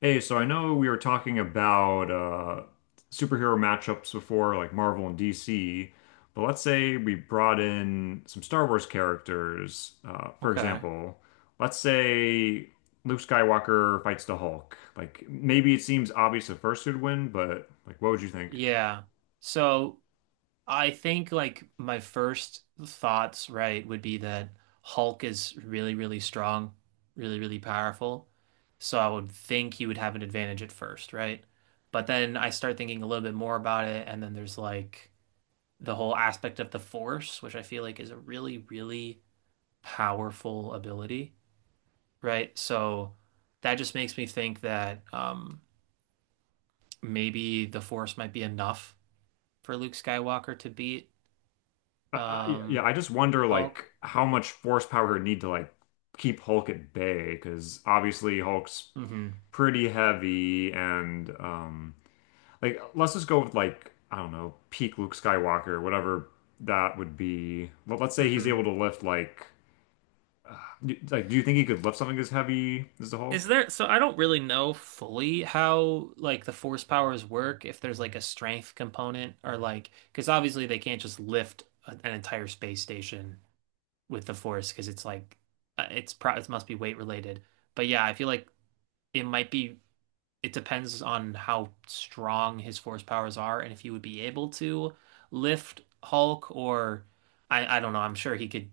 Hey, so I know we were talking about superhero matchups before, like Marvel and DC, but let's say we brought in some Star Wars characters. For Okay. example, let's say Luke Skywalker fights the Hulk. Like maybe it seems obvious at first who'd win, but like what would you think? Yeah. So I think, like, my first thoughts, right, would be that Hulk is really, really strong, really, really powerful. So I would think he would have an advantage at first, right? But then I start thinking a little bit more about it, and then there's like the whole aspect of the Force, which I feel like is a really, really powerful ability, right? So that just makes me think that maybe the Force might be enough for Luke Skywalker to beat Yeah, um I just wonder like Hulk. how much force power he'd need to like keep Hulk at bay, because obviously Hulk's hmm pretty heavy and. Like, let's just go with like, I don't know, peak Luke Skywalker, whatever that would be. Let's say he's able hmm to lift like, do you think he could lift something as heavy as the Is Hulk? there, so I don't really know fully how like the force powers work, if there's like a strength component or like, because obviously they can't just lift an entire space station with the force because it's like, it's pro it must be weight related. But yeah, I feel like it might be it depends on how strong his force powers are and if he would be able to lift Hulk or I don't know. I'm sure he could.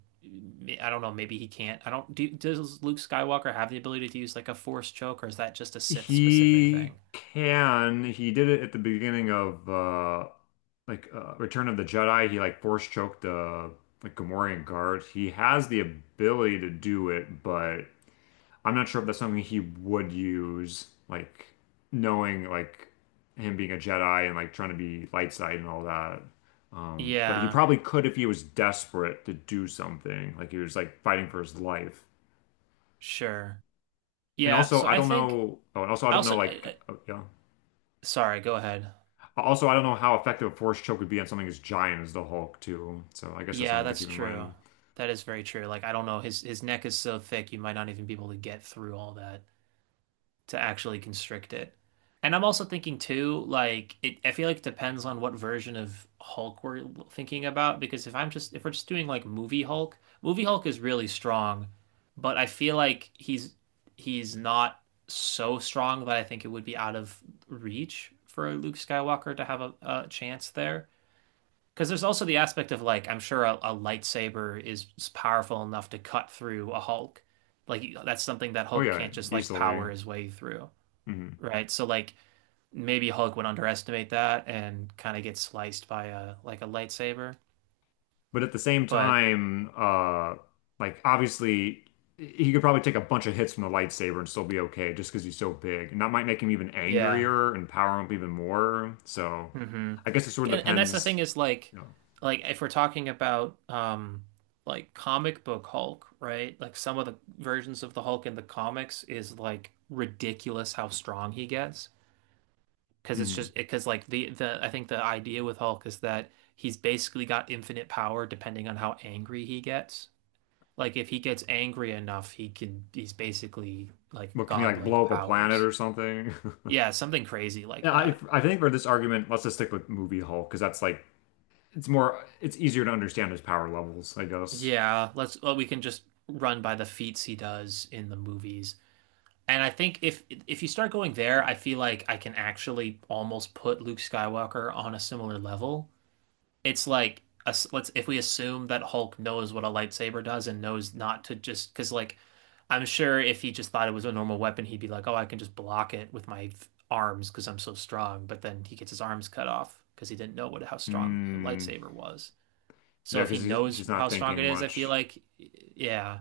I don't know. Maybe he can't. I don't. Do, does Luke Skywalker have the ability to use like a force choke, or is that just a Sith specific thing? He can. He did it at the beginning of Return of the Jedi. He like force choked the like Gamorrean guard. He has the ability to do it, but I'm not sure if that's something he would use, like knowing like him being a Jedi and like trying to be light side and all that. But he Yeah, probably could if he was desperate to do something, like he was like fighting for his life. sure. And Yeah. also, So I I don't think know. Oh, and also, I don't know. also. I, Like, I- oh, yeah. sorry. Go ahead. Also, I don't know how effective a force choke would be on something as giant as the Hulk, too. So I guess that's Yeah, something to that's keep in true. mind. That is very true. Like, I don't know. His neck is so thick, you might not even be able to get through all that to actually constrict it. And I'm also thinking too, like, it, I feel like it depends on what version of Hulk we're thinking about. Because if we're just doing like movie Hulk is really strong, but I feel like he's not so strong that I think it would be out of reach for Luke Skywalker to have a chance there. Because there's also the aspect of like I'm sure a lightsaber is powerful enough to cut through a Hulk. Like, that's something that Oh Hulk yeah, can't just like easily. power his way through, Mhm. right? So like maybe Hulk would underestimate that and kind of get sliced by a like a lightsaber. But at the same But time, like obviously he could probably take a bunch of hits from the lightsaber and still be okay just because he's so big. And that might make him even yeah. angrier and power him up even more. So hmm I guess it sort of and that's the depends, thing, is you know. like if we're talking about like comic book Hulk, right? Like, some of the versions of the Hulk in the comics is like ridiculous how strong he gets, because it's hmm just because like the I think the idea with Hulk is that he's basically got infinite power depending on how angry he gets. Like, if he gets angry enough, he's basically like But can he like godlike blow up a planet powers. or something? Yeah, something crazy like Yeah, I, that. I think for this argument, let's just stick with movie Hulk because that's like it's easier to understand his power levels, I guess. Yeah, let's well, we can just run by the feats he does in the movies. And I think if you start going there, I feel like I can actually almost put Luke Skywalker on a similar level. It's like us let's if we assume that Hulk knows what a lightsaber does and knows not to, just because like I'm sure if he just thought it was a normal weapon, he'd be like, "Oh, I can just block it with my arms because I'm so strong." But then he gets his arms cut off because he didn't know what how strong a Hmm. lightsaber was. So Yeah, if he because knows he's not how strong it thinking is, I feel much. like, yeah.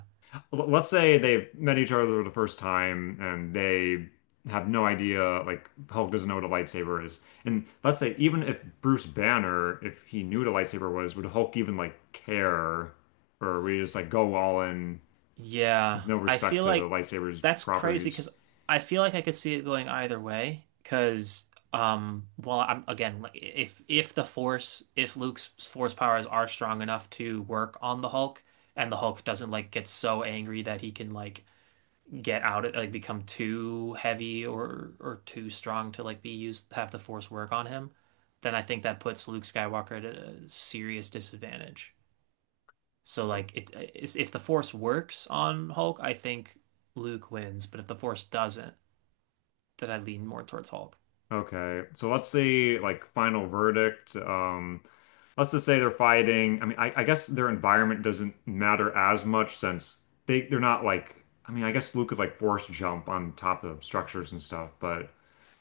Let's say they met each other the first time and they have no idea, like Hulk doesn't know what a lightsaber is. And let's say even if Bruce Banner, if he knew what a lightsaber was, would Hulk even like care? Or would he just like go all in Yeah, with no I respect feel to the like lightsaber's that's crazy properties? because I feel like I could see it going either way. Because, well, I'm again like if the force if Luke's force powers are strong enough to work on the Hulk, and the Hulk doesn't like get so angry that he can like get out of like become too heavy or too strong to like be used have the force work on him, then I think that puts Luke Skywalker at a serious disadvantage. So like it's, if the Force works on Hulk, I think Luke wins, but if the Force doesn't, then I lean more towards Hulk. Okay, so let's say like final verdict. Let's just say they're fighting. I mean, I guess their environment doesn't matter as much since they're not like. I mean, I guess Luke could like force jump on top of structures and stuff, but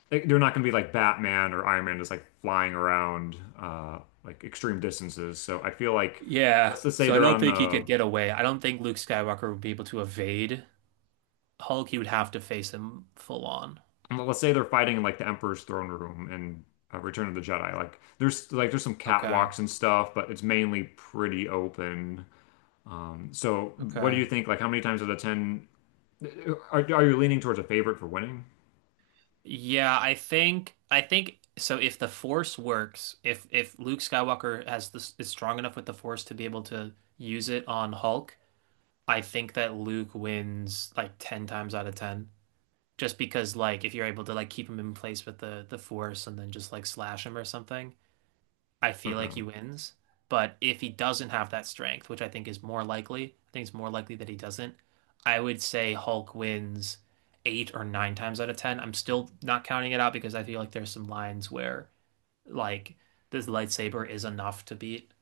they're not going to be like Batman or Iron Man just like flying around like extreme distances. So I feel like Yeah, let's just say so I they're don't on think he the could get away. I don't think Luke Skywalker would be able to evade Hulk. He would have to face him full on. Well, let's say they're fighting in like the Emperor's throne room in Return of the Jedi. Like there's some Okay. catwalks and stuff, but it's mainly pretty open. So what do Okay. you think? Like how many times out of 10 are you leaning towards a favorite for winning? Yeah, I think so if the Force works, if Luke Skywalker has this is strong enough with the Force to be able to use it on Hulk, I think that Luke wins like 10 times out of 10. Just because like if you're able to like keep him in place with the force and then just like slash him or something, I feel like he Okay. wins. But if he doesn't have that strength, which I think is more likely, I think it's more likely that he doesn't. I would say Hulk wins 8 or 9 times out of 10. I'm still not counting it out because I feel like there's some lines where like this lightsaber is enough to beat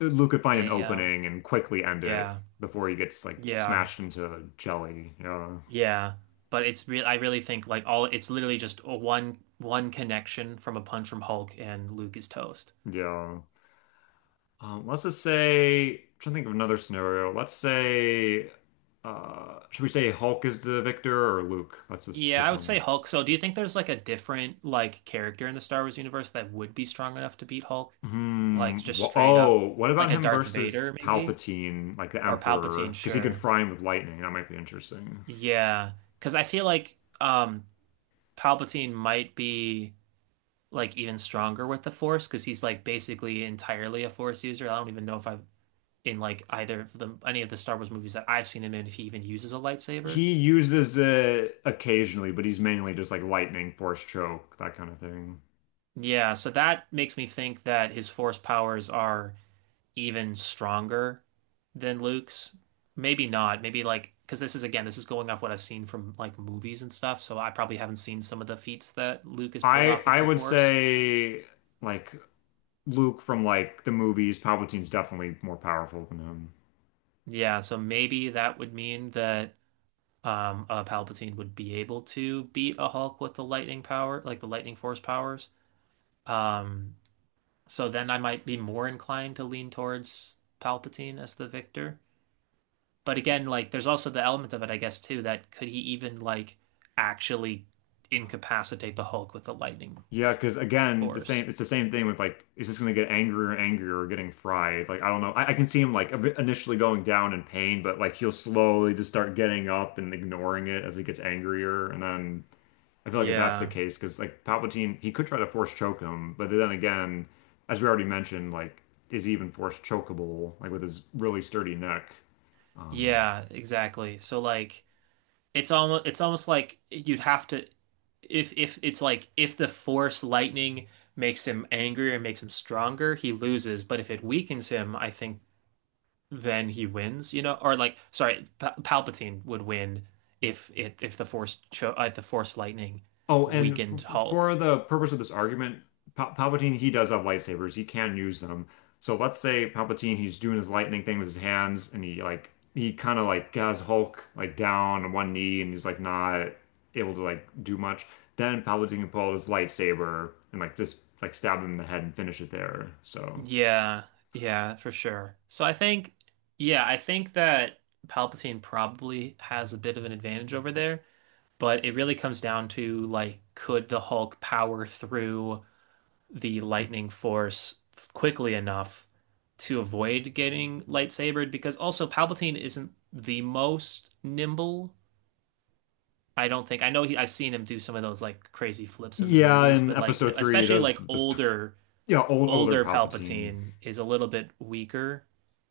Luke could find an a opening and quickly end it yeah, before he gets like yeah. smashed into jelly. Yeah. Yeah, but it's real. I really think like all it's literally just a one connection from a punch from Hulk, and Luke is toast. Yeah. Let's just say, I'm trying to think of another scenario. Should we say Hulk is the victor or Luke? Let's just Yeah, pick I would say one. Hulk. So, do you think there's like a different like character in the Star Wars universe that would be strong enough to beat Hulk? Like Hmm. just straight up, Oh, what about like a him Darth versus Vader maybe Palpatine, like the or Emperor? Palpatine? Because he could Sure. fry him with lightning. That might be interesting. Yeah, because I feel like Palpatine might be like even stronger with the Force because he's like basically entirely a Force user. I don't even know if I in like either of the any of the Star Wars movies that I've seen him in if he even uses a lightsaber. He uses it occasionally, but he's mainly just like lightning, force choke, that kind of thing. Yeah, so that makes me think that his force powers are even stronger than Luke's. Maybe not. Maybe like because this is again, this is going off what I've seen from like movies and stuff, so I probably haven't seen some of the feats that Luke has pulled I off with I the would force. say like Luke from like the movies, Palpatine's definitely more powerful than him. Yeah, so maybe that would mean that a Palpatine would be able to beat a Hulk with the lightning power, like the lightning force powers. Um So then I might be more inclined to lean towards Palpatine as the victor. But again, like, there's also the element of it, I guess, too, that could he even like actually incapacitate the Hulk with the lightning Yeah, because again, the force? same it's the same thing with like it's just gonna get angrier and angrier or getting fried. Like I don't know. I can see him like a bit initially going down in pain, but like he'll slowly just start getting up and ignoring it as he gets angrier. And then I feel like if that's the Yeah. case, because like Palpatine, he could try to force choke him, but then again, as we already mentioned, like is he even force chokeable, like with his really sturdy neck? Um Yeah, exactly. So like it's almost like you'd have to if it's like if the force lightning makes him angrier and makes him stronger, he loses. But if it weakens him, I think then he wins, you know, or like, sorry, Palpatine would win if it if the Force cho if the Force lightning Oh, and weakened Hulk. for the purpose of this argument, Palpatine, he does have lightsabers. He can use them. So let's say Palpatine, he's doing his lightning thing with his hands, and he kind of like has Hulk like down on one knee, and he's like not able to like do much. Then Palpatine can pull out his lightsaber and like just like stab him in the head and finish it there. So Yeah, yeah, for sure. So I think, yeah, I think that Palpatine probably has a bit of an advantage over there, but it really comes down to like, could the Hulk power through the lightning force quickly enough to avoid getting lightsabered? Because also Palpatine isn't the most nimble. I don't think I know he, I've seen him do some of those like crazy flips in the yeah, movies, in but like Episode 3, he especially does like this, tw- yeah, older older Palpatine. Palpatine is a little bit weaker,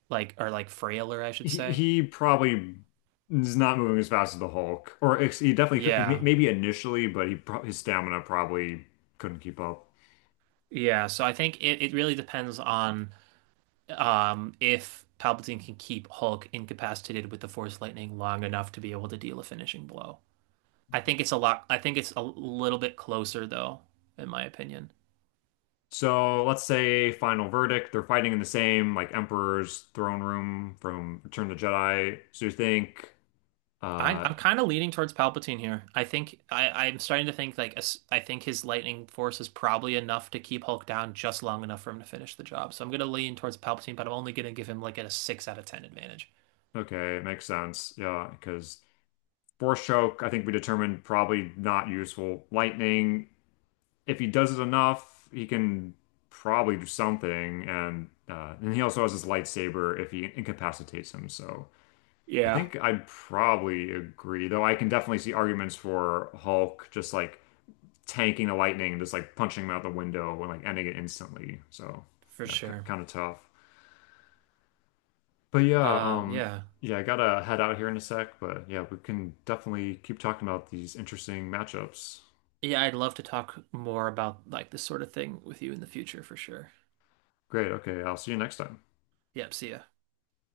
like or like frailer, I should say. He probably is not moving as fast as the Hulk, or ex he definitely could, Yeah. maybe initially, but he pro his stamina probably couldn't keep up. Yeah, so I think it really depends on if Palpatine can keep Hulk incapacitated with the Force Lightning long enough to be able to deal a finishing blow. I think it's a lot I think it's a little bit closer though, in my opinion. So let's say final verdict, they're fighting in the same like Emperor's throne room from Return of the Jedi. So you think, I, uh, I'm kind of leaning towards Palpatine here. I think I'm starting to think like I think his lightning force is probably enough to keep Hulk down just long enough for him to finish the job. So I'm gonna lean towards Palpatine, but I'm only gonna give him like a 6 out of 10 advantage. okay, it makes sense, yeah, because Force choke, I think we determined probably not useful. Lightning, if he does it enough, he can probably do something. And he also has his lightsaber if he incapacitates him. So I Yeah. think I'd probably agree, though I can definitely see arguments for Hulk just like tanking the lightning and just like punching him out the window and like ending it instantly. So For yeah, c sure. kind of tough. But yeah, Yeah, yeah, I gotta head out here in a sec. But yeah, we can definitely keep talking about these interesting matchups. yeah. I'd love to talk more about like this sort of thing with you in the future for sure. Great. Okay, I'll see you next time. Yep. See ya.